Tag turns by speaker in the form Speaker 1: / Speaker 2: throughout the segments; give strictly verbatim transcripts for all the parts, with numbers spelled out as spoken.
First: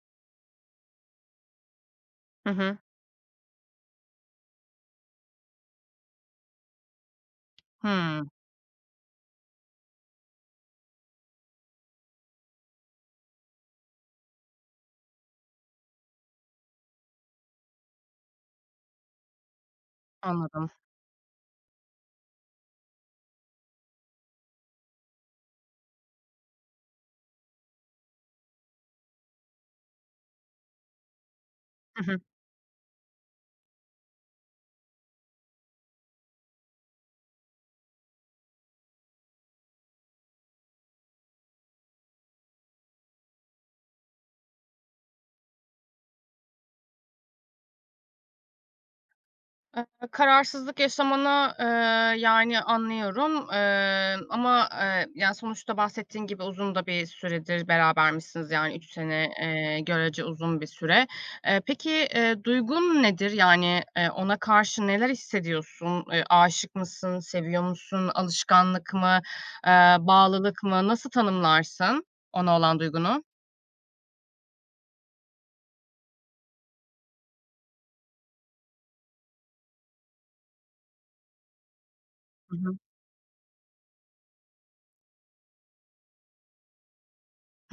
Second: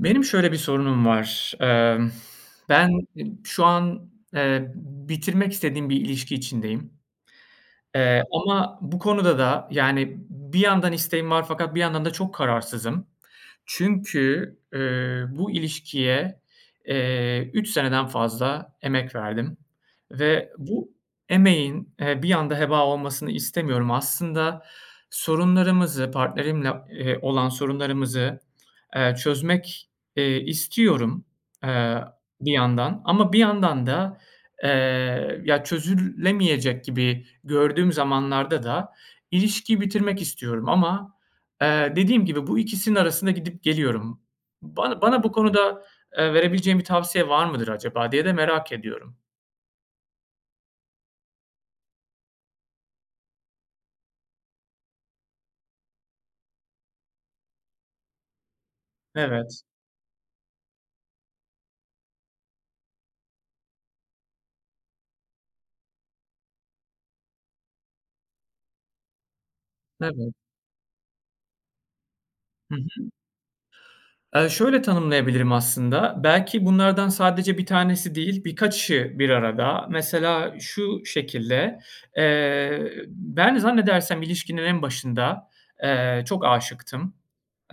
Speaker 1: Benim şöyle bir sorunum var. Imm,
Speaker 2: Hı hı.
Speaker 1: ben e şu an, eee, b bitirmek istediğim bir ilişki içindeyim. Eee,
Speaker 2: Hıı.
Speaker 1: ama bu konuda da yani b bir yandan isteğim var fakat bir yandan da çok kararsızım. Çünkü, ııı, bu ilişkiye, eee, üç seneden fazla emek verdim. Ve
Speaker 2: Anladım.
Speaker 1: bu emeğin, eee, bir anda heba olmasını istemiyorum. Aslında sorunlarımızı, partnerimle, ııı, olan sorunlarımızı, eee, çözmek, eee, istiyorum, eee,
Speaker 2: Hı hı.
Speaker 1: bir yandan. Ama bir yandan da, ııı, ya çözüllemeyecek gibi gördüğüm zamanlarda da ilişkiyi bitirmek istiyorum. Ama, eee, dediğim gibi bu ikisinin arasında gidip geliyorum. Bana bana bu konuda, eee, verebileceğin bir tavsiye var mıdır acaba diye de merak ediyorum.
Speaker 2: [unintelligible] Kararsızlık yaşamanı, ııı, yani anlıyorum. Iıı, ama, ııı, yani sonuçta bahsettiğin gibi uzun da bir süredir berabermişsiniz. Yani üç sene,
Speaker 1: Evet.
Speaker 2: eee, görece uzun bir süre. Eee, peki, ııı, duygun nedir? Yani, ııı, ona karşı neler hissediyorsun? Eee, aşık mısın, seviyor musun, alışkanlık mı, ııı,
Speaker 1: Evet.
Speaker 2: bağlılık mı? Nasıl tanımlarsın ona
Speaker 1: Hı
Speaker 2: olan
Speaker 1: hı.
Speaker 2: duygunu?
Speaker 1: Eee, şöyle tanımlayabilirim aslında. Belki bunlardan sadece bir tanesi değil, birkaçı bir arada. Mesela şu şekilde,
Speaker 2: [unintelligible]
Speaker 1: eee, ben zannedersem ilişkinin en başında, eee, çok aşıktım.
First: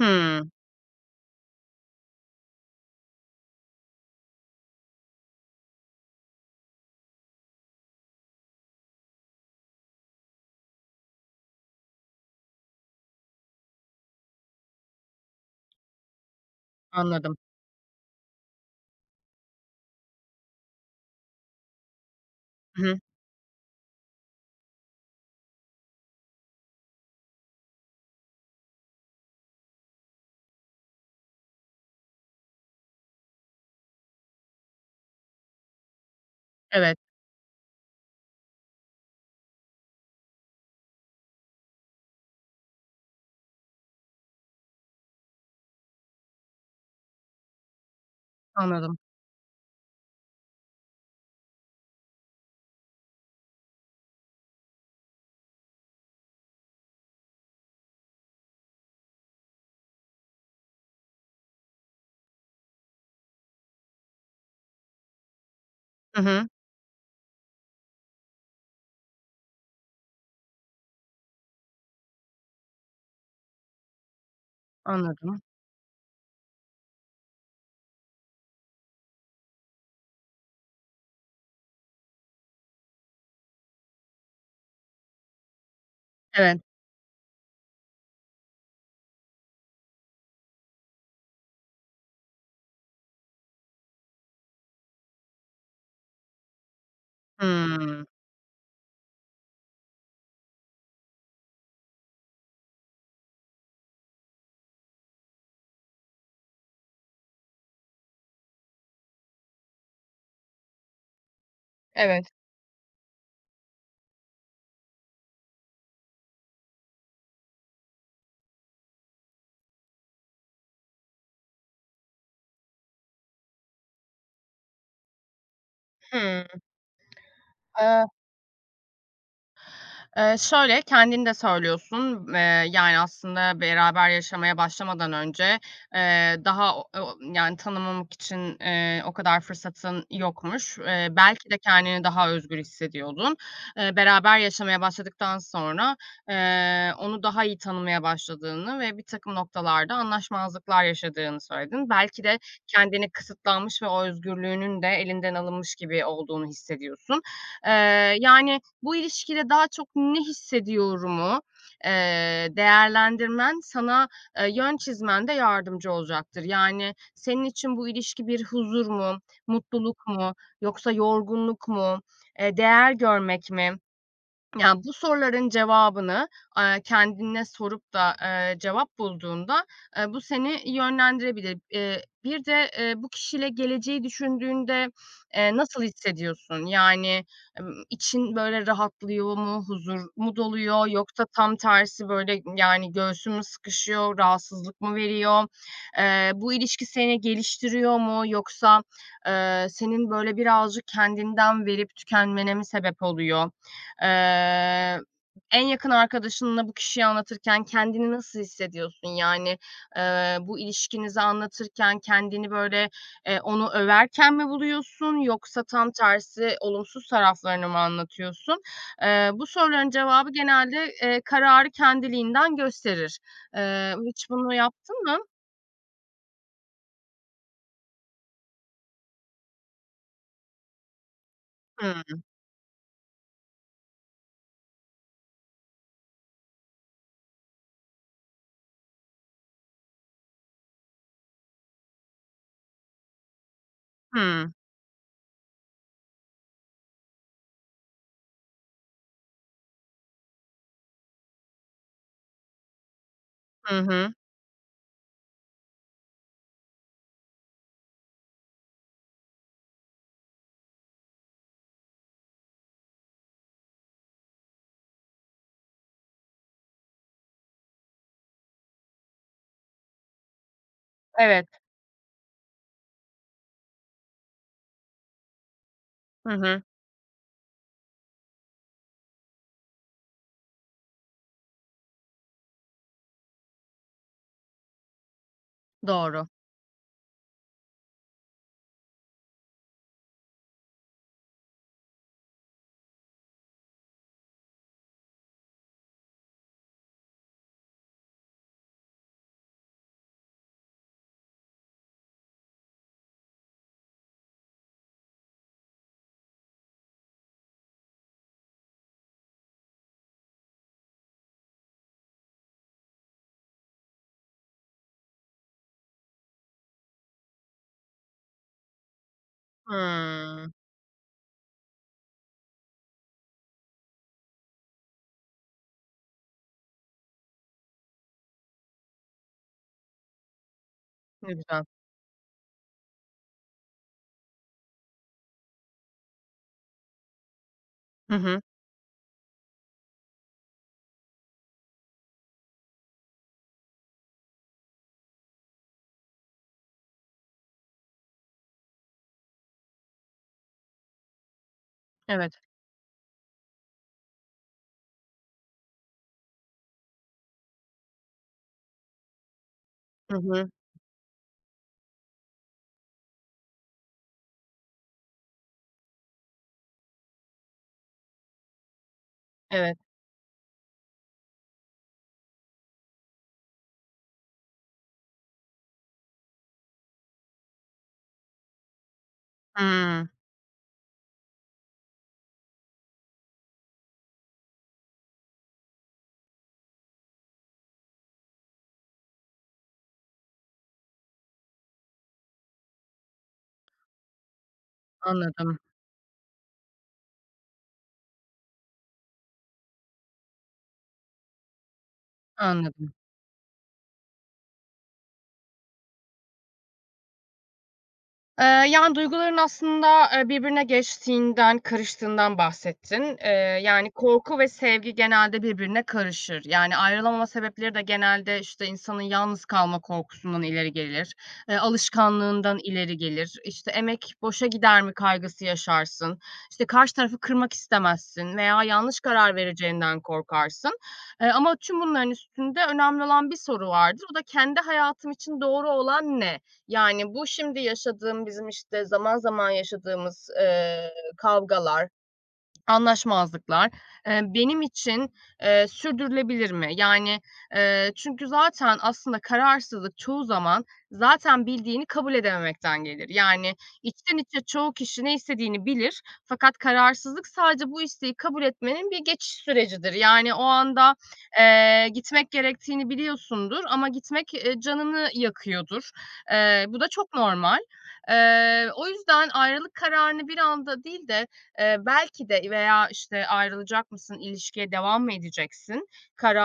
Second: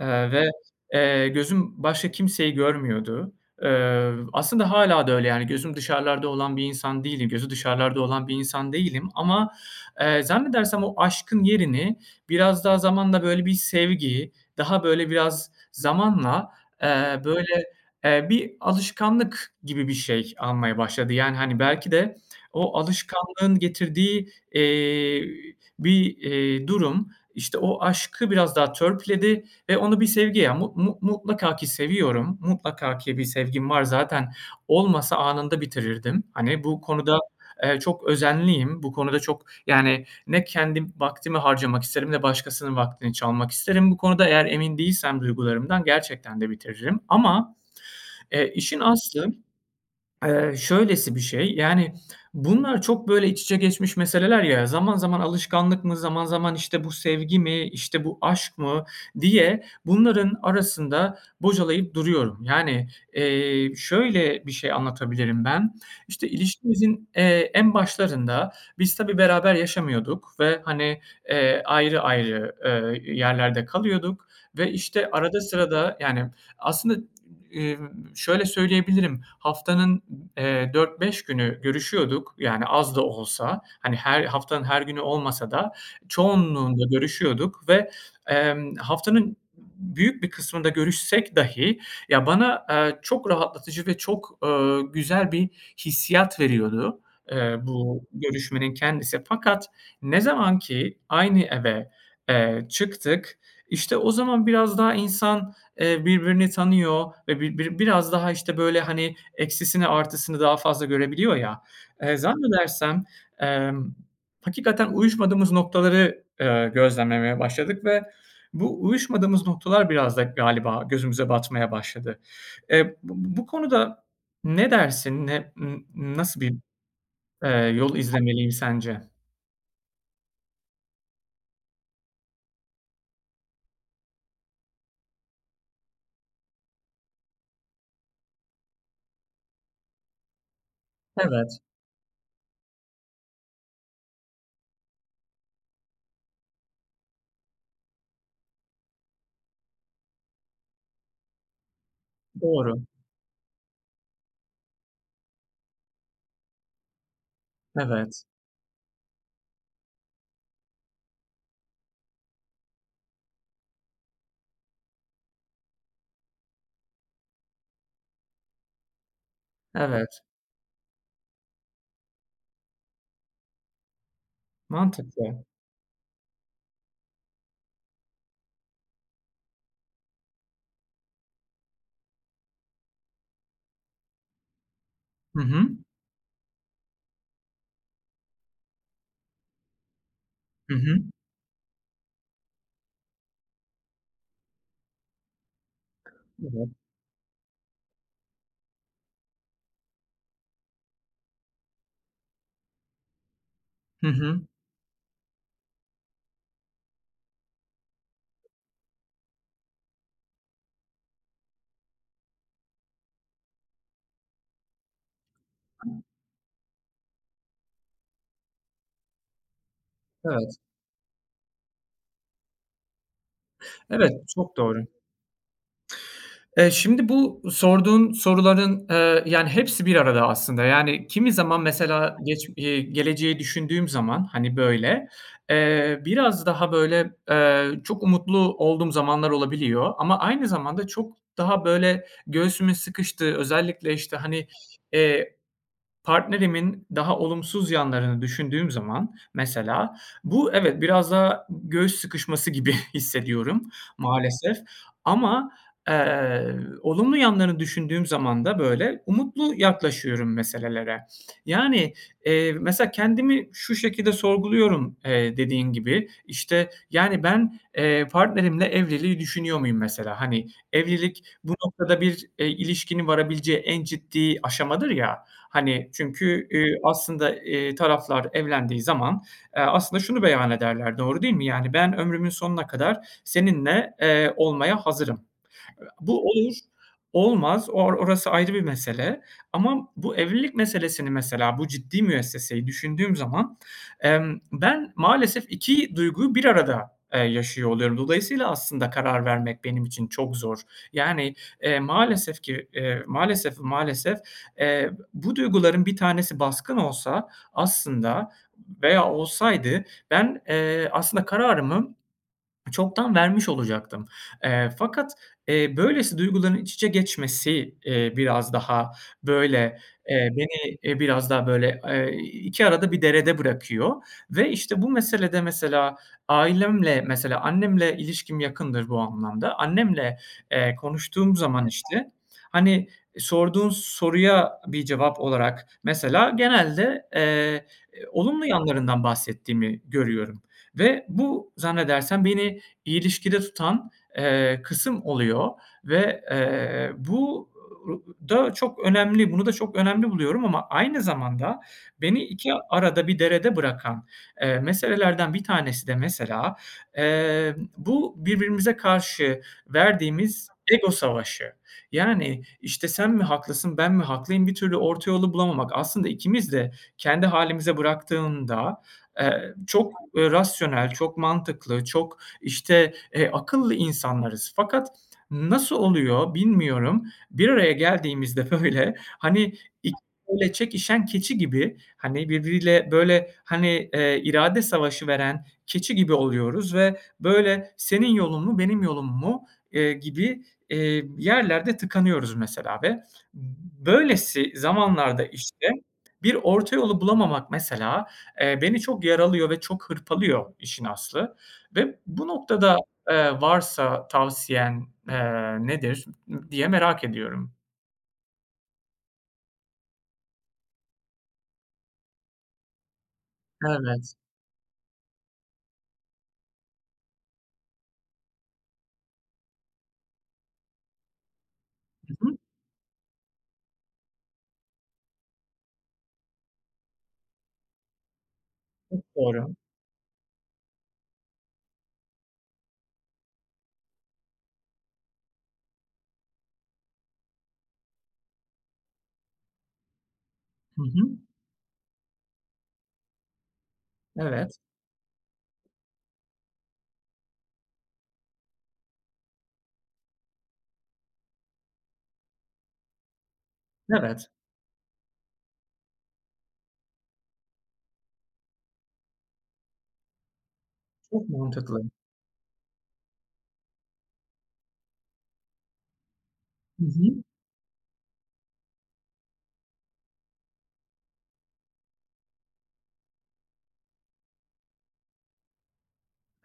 Speaker 1: Eee, ve, eee, gözüm başka kimseyi görmüyordu. Iıı, aslında hâlâ da öyle. Yani gözüm dışarılarda olan bir insan değilim gözü dışarılarda olan bir insan değilim. Ama, eee, zannedersem o aşkın yerini biraz daha zamanla böyle bir sevgi, daha böyle biraz zamanla, eee,
Speaker 2: Anladım.
Speaker 1: böyle, eee, bir alışkanlık gibi bir şey almaya başladı. Yani, hani, belki de o
Speaker 2: Hı hı.
Speaker 1: alışkanlığın getirdiği, eee, bir, eee, durum, işte o aşkı biraz daha törpüledi ve onu bir sevgi ya mu mu mutlaka ki seviyorum, mutlaka ki bir sevgim var. Zaten olmasa anında bitirirdim. Hani, bu
Speaker 2: Evet.
Speaker 1: konuda, eee, çok özenliyim. Bu konuda çok, yani ne kendim vaktimi harcamak isterim ne başkasının vaktini çalmak isterim bu konuda. Eğer emin değilsem duygularımdan gerçekten de bitiririm. Ama, eee, işin
Speaker 2: Anladım.
Speaker 1: aslı, ııı, şöylesi bir şey. Yani, bunlar çok böyle iç içe geçmiş meseleler ya. Zaman zaman alışkanlık mı, zaman zaman işte bu sevgi mi, işte, bu aşk mı diye bunların arasında bocalayıp duruyorum. Yani, eee, şöyle bir şey anlatabilirim ben.
Speaker 2: Hı
Speaker 1: İşte
Speaker 2: hı.
Speaker 1: ilişkimizin, eee, en başlarında biz tabii beraber yaşamıyorduk ve hani, eee, ayrı ayrı, ııı, yerlerde kalıyorduk. Ve işte arada
Speaker 2: Anladım.
Speaker 1: sırada, yani aslında, ımm, şöyle söyleyebilirim, haftanın, eee, dört beş günü görüşüyorduk yani, az da olsa. Hani, her haftanın her günü olmasa da
Speaker 2: Evet.
Speaker 1: çoğunluğunda görüşüyorduk. Ve, emm, haftanın b büyük bir kısmında görüşsek dahi ya bana, aaa, çok rahatlatıcı ve çok, ııı, güzel bir hissiyat veriyordu, ııı, bu
Speaker 2: Hımm.
Speaker 1: görüşmenin kendisi. Fakat ne zamanki aynı eve, eee, çıktık, işte o zaman biraz daha insan, eee, birbirini tanıyor ve bir bir biraz daha, işte, böyle, hani, eksisini artısını daha fazla görebiliyor ya. Iıı,
Speaker 2: Evet.
Speaker 1: zannedersem, emm, hakikaten uyuşmadığımız noktaları, ııı, gözlemlemeye başladık. Ve bu uyuşmadığımız noktalar biraz da galiba gözümüze batmaya başladı. Eee, b b bu konuda ne dersin, ne n nasıl
Speaker 2: Hımm.
Speaker 1: bir, ııı, yol
Speaker 2: Aaa
Speaker 1: izlemeliyim sence?
Speaker 2: Iıı, şöyle, kendin de söylüyorsun. Iıı, yani aslında beraber yaşamaya başlamadan önce, ııı, daha o o yani tanımamak için, ııı, o kadar fırsatın yokmuş. Iıı, belki de
Speaker 1: Evet.
Speaker 2: kendini daha özgür hissediyordun. Eee, beraber yaşamaya başladıktan sonra, ııı, onu daha iyi tanımaya başladığını ve birtakım noktalarda anlaşmazlıklar yaşadığını söyledin. Belki de
Speaker 1: Doğru.
Speaker 2: kendini kısıtlanmış ve o özgürlüğünün de elinden alınmış gibi olduğunu hissediyorsun. Iıı,
Speaker 1: Evet.
Speaker 2: yani, "Bu ilişkide daha çok ne hissediyorum?" u, eee, değerlendirmen sana, eee, yön çizmende yardımcı olacaktır. Yani senin için bu ilişki bir huzur mu, mutluluk
Speaker 1: Evet.
Speaker 2: mu yoksa yorgunluk mu? Eee, değer görmek mi? Yani bu
Speaker 1: Mantıklı.
Speaker 2: soruların cevabını, aaa, kendine sorup da, ııı, cevap bulduğunda, eee, bu seni yönlendirebilir. Iıı, bir de, ııı, bu kişiyle geleceği düşündüğünde,
Speaker 1: Hı
Speaker 2: eee,
Speaker 1: hı.
Speaker 2: nasıl hissediyorsun? Yani, ımm, için böyle rahatlıyor mu, huzur mu
Speaker 1: Hı
Speaker 2: doluyor
Speaker 1: hı.
Speaker 2: yoksa tam tersi böyle, yani göğsün mü sıkışıyor, rahatsızlık mı veriyor? Iıı, bu
Speaker 1: [unintelligible]
Speaker 2: ilişki seni geliştiriyor mu yoksa, ııı, senin böyle birazcık kendinden verip tükenmene mi sebep oluyor?
Speaker 1: Hı hı.
Speaker 2: Iıı, en yakın arkadaşınla bu kişiyi anlatırken kendini nasıl hissediyorsun? Yani, ııı, bu ilişkinizi anlatırken kendini böyle, eee, onu överken mi buluyorsun yoksa tam tersi olumsuz taraflarını mı anlatıyorsun? Iıı, bu soruların cevabı
Speaker 1: Evet.
Speaker 2: genelde, eee, kararı kendiliğinden gösterir. Iıı,
Speaker 1: Evet,
Speaker 2: hiç bunu
Speaker 1: çok doğru.
Speaker 2: yaptın mı?
Speaker 1: Eee, şimdi bu sorduğun soruların, ııı, yani hepsi bir arada aslında. Yani, kimi zaman mesela
Speaker 2: Hıı.
Speaker 1: geç eee, geleceği düşündüğüm zaman, hani, böyle, eee, biraz daha böyle, eee, çok umutlu olduğum zamanlar olabiliyor. Ama aynı zamanda çok daha böyle göğsümün sıkıştığı, özellikle, işte, hani,
Speaker 2: Hıı.
Speaker 1: eee, partnerimin daha olumsuz yanlarını düşündüğüm zaman mesela, bu evet, biraz daha g göğüs sıkışması gibi hissediyorum
Speaker 2: Hı hı.
Speaker 1: maalesef. Ama, eee, olumlu yanlarını düşündüğüm zaman da böyle umutlu yaklaşıyorum meselelere. Yani, eee, mesela kendimi şu şekilde sorguluyorum, eee, dediğin gibi. İşte, yani ben, eee, partnerimle evliliği düşünüyor muyum mesela, hani. Evlilik
Speaker 2: Evet.
Speaker 1: bu noktada bir, eee, ilişkinin varabileceği en ciddi aşamadır ya. Hani
Speaker 2: Hı
Speaker 1: çünkü,
Speaker 2: hı.
Speaker 1: ııı, aslında, ııı, taraflar evlendiği zaman, eee, aslında şunu beyan ederler, doğru değil mi? Yani, "Ben ömrümün sonuna kadar seninle, eee, olmaya hazırım." Bu
Speaker 2: Doğru.
Speaker 1: olur, olmaz. Or orası ayrı bir mesele. Ama bu evlilik meselesini mesela, bu ciddi müesseseyi düşündüğüm zaman, emm, ben maalesef iki duyguyu bir arada, eee, yaşıyor oluyorum. Dolayısıyla aslında karar vermek benim için çok zor. Yani, eee, maalesef ki, eee, maalesef, maalesef, eee, bu duyguların bir tanesi baskın olsa aslında veya olsaydı ben, eee, aslında kararımı çoktan vermiş olacaktım. Eee, fakat, eee, böylesi duyguların iç içe geçmesi, eee, biraz daha böyle, eee,
Speaker 2: Hımm.
Speaker 1: beni, eee, biraz daha böyle, eee, iki arada bir derede bırakıyor. Ve işte bu meselede mesela ailemle, mesela annemle ilişkim yakındır bu anlamda. Annemle, eee,
Speaker 2: Ne
Speaker 1: konuştuğum
Speaker 2: güzel.
Speaker 1: zaman işte hani sorduğun soruya bir cevap olarak mesela genelde, eee,
Speaker 2: Hı hı.
Speaker 1: olumlu yanlarından bahsettiğimi görüyorum. Ve bu zannedersem beni ilişkide tutan, eee, kısım oluyor. Ve, eee, bu ı ı da çok önemli. Bunu da çok önemli buluyorum ama aynı zamanda beni
Speaker 2: Evet.
Speaker 1: iki arada bir derede bırakan, eee, meselelerden bir tanesi de mesela, emm, bu birbirimize karşı
Speaker 2: Hı
Speaker 1: verdiğimiz
Speaker 2: hı.
Speaker 1: ego savaşı. Yani, işte, "Sen mi haklısın, ben mi haklıyım?" bir türlü orta yolu bulamamak. Aslında ikimiz de kendi hâlimize bıraktıdığında, eee,
Speaker 2: Evet.
Speaker 1: çok rasyonel, çok mantıklı, çok, işte, eee, akıllı insanlarız. Fakat nasıl oluyor bilmiyorum. Bir araya geldiğimizde, böyle, hani, [unintelligible]
Speaker 2: Hıı.
Speaker 1: böyle çekişen keçi gibi, hani, birbiriyle, böyle, hani, eee, irade savaşı veren keçi gibi oluyoruz. Ve böyle, "Senin yolun mu, benim yolum mu?" eee, gibi, eee, yerlerde tıkanıyoruz mesela ve b böylesi zamanlarda
Speaker 2: Anladım.
Speaker 1: işte bir orta yolu bulamamak mesela, eee, beni çok yaralıyor ve çok hırpalıyor işin aslı. Ve bu noktada,
Speaker 2: Anladım.
Speaker 1: eee, varsa tavsiyen, eee, nedir diye merak ediyorum.
Speaker 2: Eee, yani duyguların aslında, eee, birbirine geçtiğinden, karıştığından bahsettin. Eee, yani
Speaker 1: Evet.
Speaker 2: korku ve sevgi genelde birbirine karışır. Yani ayrılamama sebepleri de genelde, işte, insanın yalnız kalma korkusundan ileri gelir, eee,
Speaker 1: [unintelligible]
Speaker 2: alışkanlığından ileri gelir, işte, emek boşa gider mi kaygısı yaşarsın, işte, karşı tarafı kırmak istemezsin veya yanlış
Speaker 1: Çok
Speaker 2: karar
Speaker 1: doğru.
Speaker 2: vereceğinden korkarsın, eee, ama tüm bunların üstünde önemli olan bir soru vardır. O da, "Kendi hayatım için doğru olan ne?" Yani, "Bu şimdi yaşadığım bizim, işte, zaman zaman yaşadığımız,
Speaker 1: Hı
Speaker 2: eee,
Speaker 1: hı.
Speaker 2: kavgalar, anlaşmazlıklar, eee,
Speaker 1: Evet.
Speaker 2: benim için, eee, sürdürülebilir mi?" Yani, eee, çünkü zaten aslında kararsızlık çoğu zaman zaten bildiğini kabul edememekten gelir. Yani içten
Speaker 1: Evet.
Speaker 2: içe çoğu kişi ne istediğini bilir. Fakat kararsızlık sadece bu isteği kabul etmenin bir geçiş sürecidir. Yani o anda,
Speaker 1: Çok mantıklı.
Speaker 2: eee, gitmek gerektiğini biliyorsundur ama gitmek, eee, canını yakıyordur. Eee, bu
Speaker 1: Hı
Speaker 2: da çok
Speaker 1: hı.
Speaker 2: normal. Eee, o yüzden ayrılık kararını bir anda değil de, eee, belki de veya işte ayrılacak mısın, ilişkiye devam mı edeceksin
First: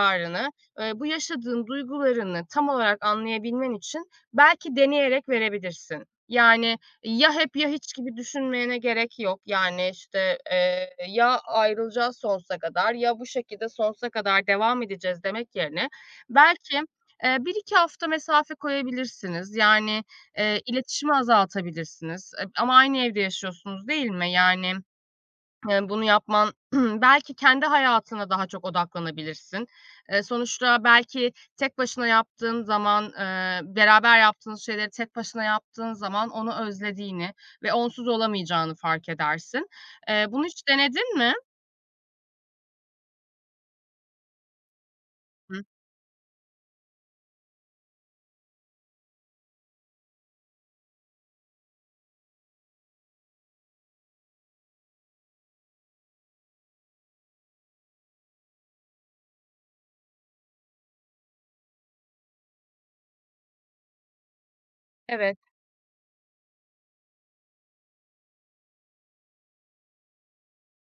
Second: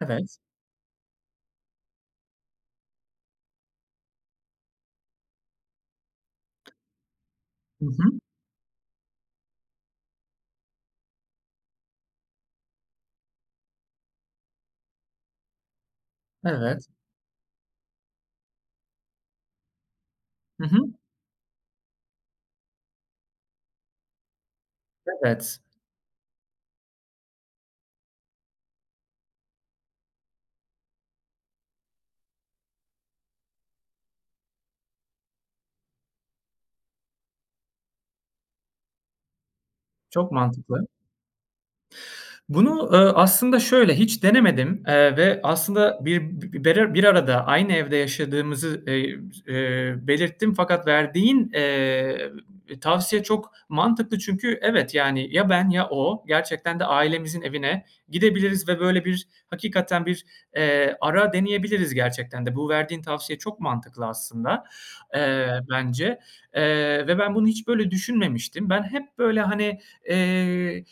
Speaker 1: Evet.
Speaker 2: eee, bu yaşadığın duygularını tam olarak anlayabilmen için belki deneyerek verebilirsin. Yani ya hep ya
Speaker 1: Hı
Speaker 2: hiç gibi
Speaker 1: hı.
Speaker 2: düşünmene gerek yok, yani, işte, eee, "Ya ayrılacağız sonsuza kadar ya bu şekilde sonsuza kadar devam edeceğiz." demek yerine belki,
Speaker 1: Evet.
Speaker 2: eee, bir iki hafta mesafe koyabilirsiniz. Yani, eee,
Speaker 1: Hı hı.
Speaker 2: iletişimi azaltabilirsiniz, eb ama aynı evde yaşıyorsunuz, değil mi? Yani
Speaker 1: Evet.
Speaker 2: bunu yapman, belki kendi hayatına daha çok odaklanabilirsin. Eee, sonuçta belki tek başına yaptığın zaman, eee, beraber yaptığınız şeyleri tek başına yaptığın zaman onu özlediğini ve onsuz olamayacağını fark edersin. Eee,
Speaker 1: Çok
Speaker 2: bunu hiç
Speaker 1: mantıklı.
Speaker 2: denedin mi?
Speaker 1: Bunu, eee, aslında şöyle hiç denemedim, eee, ve aslında bir [unintelligible] bir arada aynı evde yaşadığımızı, eee, s eee, belirttim fakat verdiğin, eee, tavsiye çok mantıklı çünkü evet, yani ya ben ya o gerçekten de ailemizin evine gidebiliriz ve böyle bir hakikaten bir, eee, ara deneyebiliriz gerçekten de. Bu verdiğin tavsiye çok mantıklı aslında,
Speaker 2: Evet.
Speaker 1: eee, bence, eee, ve ben bunu hiç böyle düşünmemiştim. Ben hep böyle, hani, eee,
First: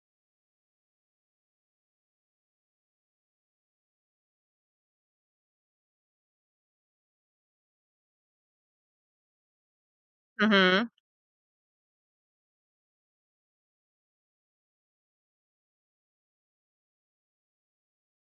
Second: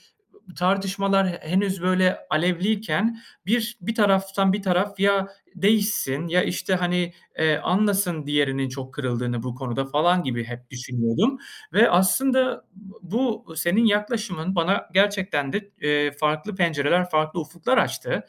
Speaker 1: tartışmalar he henüz böyle alevliyken bir bir taraftan bir taraf ya değişsin, ya, işte, hani, eee, anlasın diğerinin çok kırıldığını bu konuda falan gibi
Speaker 2: Hı
Speaker 1: hep
Speaker 2: hı.
Speaker 1: düşünüyordum ve aslında b bu senin yaklaşımın bana gerçekten de, eee, farklı pencereler, farklı ufuklar açtı.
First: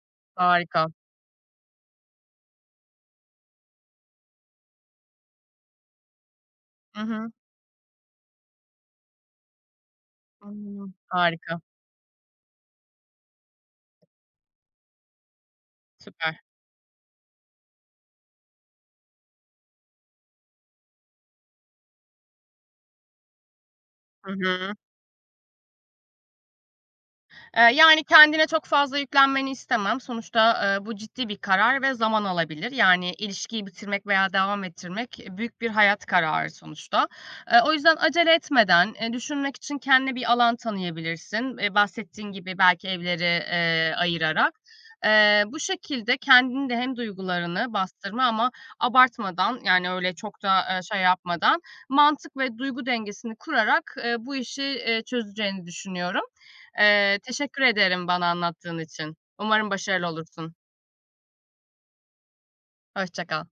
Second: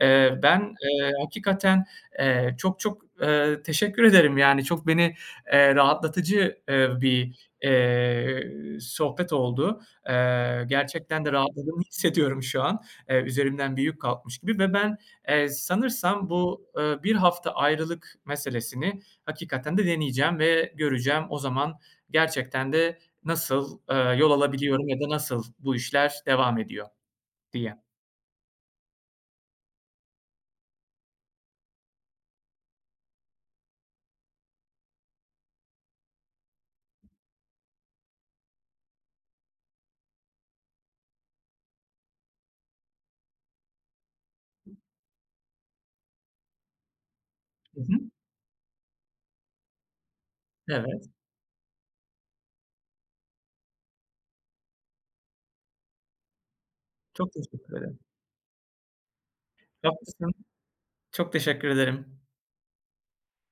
Speaker 1: Eee, ben,
Speaker 2: Harika.
Speaker 1: eee, hakikaten, eee, çok çok, eee, teşekkür ederim, yani çok beni, eee, rahatlatıcı, eee,
Speaker 2: Hı hı.
Speaker 1: bir, eee, sohbet oldu. Eee,
Speaker 2: [unintelligible]
Speaker 1: gerçekten de
Speaker 2: Harika.
Speaker 1: rahatlığımı hissediyorum şu an, eee, üzerimden büyük bir yük kalkmış gibi. Ve ben, eee, sanırsam
Speaker 2: Süper.
Speaker 1: bu, eee, bir hafta ayrılık meselesini hakikaten de deneyeceğim ve göreceğim. O zaman gerçekten de nasıl, eee, yol
Speaker 2: Hı hı.
Speaker 1: alabiliyorum ya da nasıl bu işler devam ediyor
Speaker 2: Eee,
Speaker 1: diye.
Speaker 2: yani kendine çok fazla yüklenmeni istemem. Sonuçta, eee, bu ciddi bir karar ve zaman alabilir. Yani ilişkiyi bitirmek veya devam ettirmek büyük bir hayat kararı sonuçta. Eee, o yüzden acele etmeden, eee, düşünmek için kendine bir alan tanıyabilirsin, eee, bahsettiğin gibi belki evleri, eee, ayırarak. Eee, bu şekilde kendin de hem duygularını
Speaker 1: Hı hı.
Speaker 2: bastırma ama abartmadan, yani öyle çok da, eee, şey
Speaker 1: Evet.
Speaker 2: yapmadan, mantık ve duygu dengesini kurarak, eee, bu işi, eee, çözeceğini düşünüyorum. Eee,
Speaker 1: Çok
Speaker 2: teşekkür
Speaker 1: teşekkür ederim.
Speaker 2: ederim bana anlattığın için, umarım başarılı
Speaker 1: [unintelligible]
Speaker 2: olursun.
Speaker 1: Çok teşekkür ederim.
Speaker 2: Hoşça kal.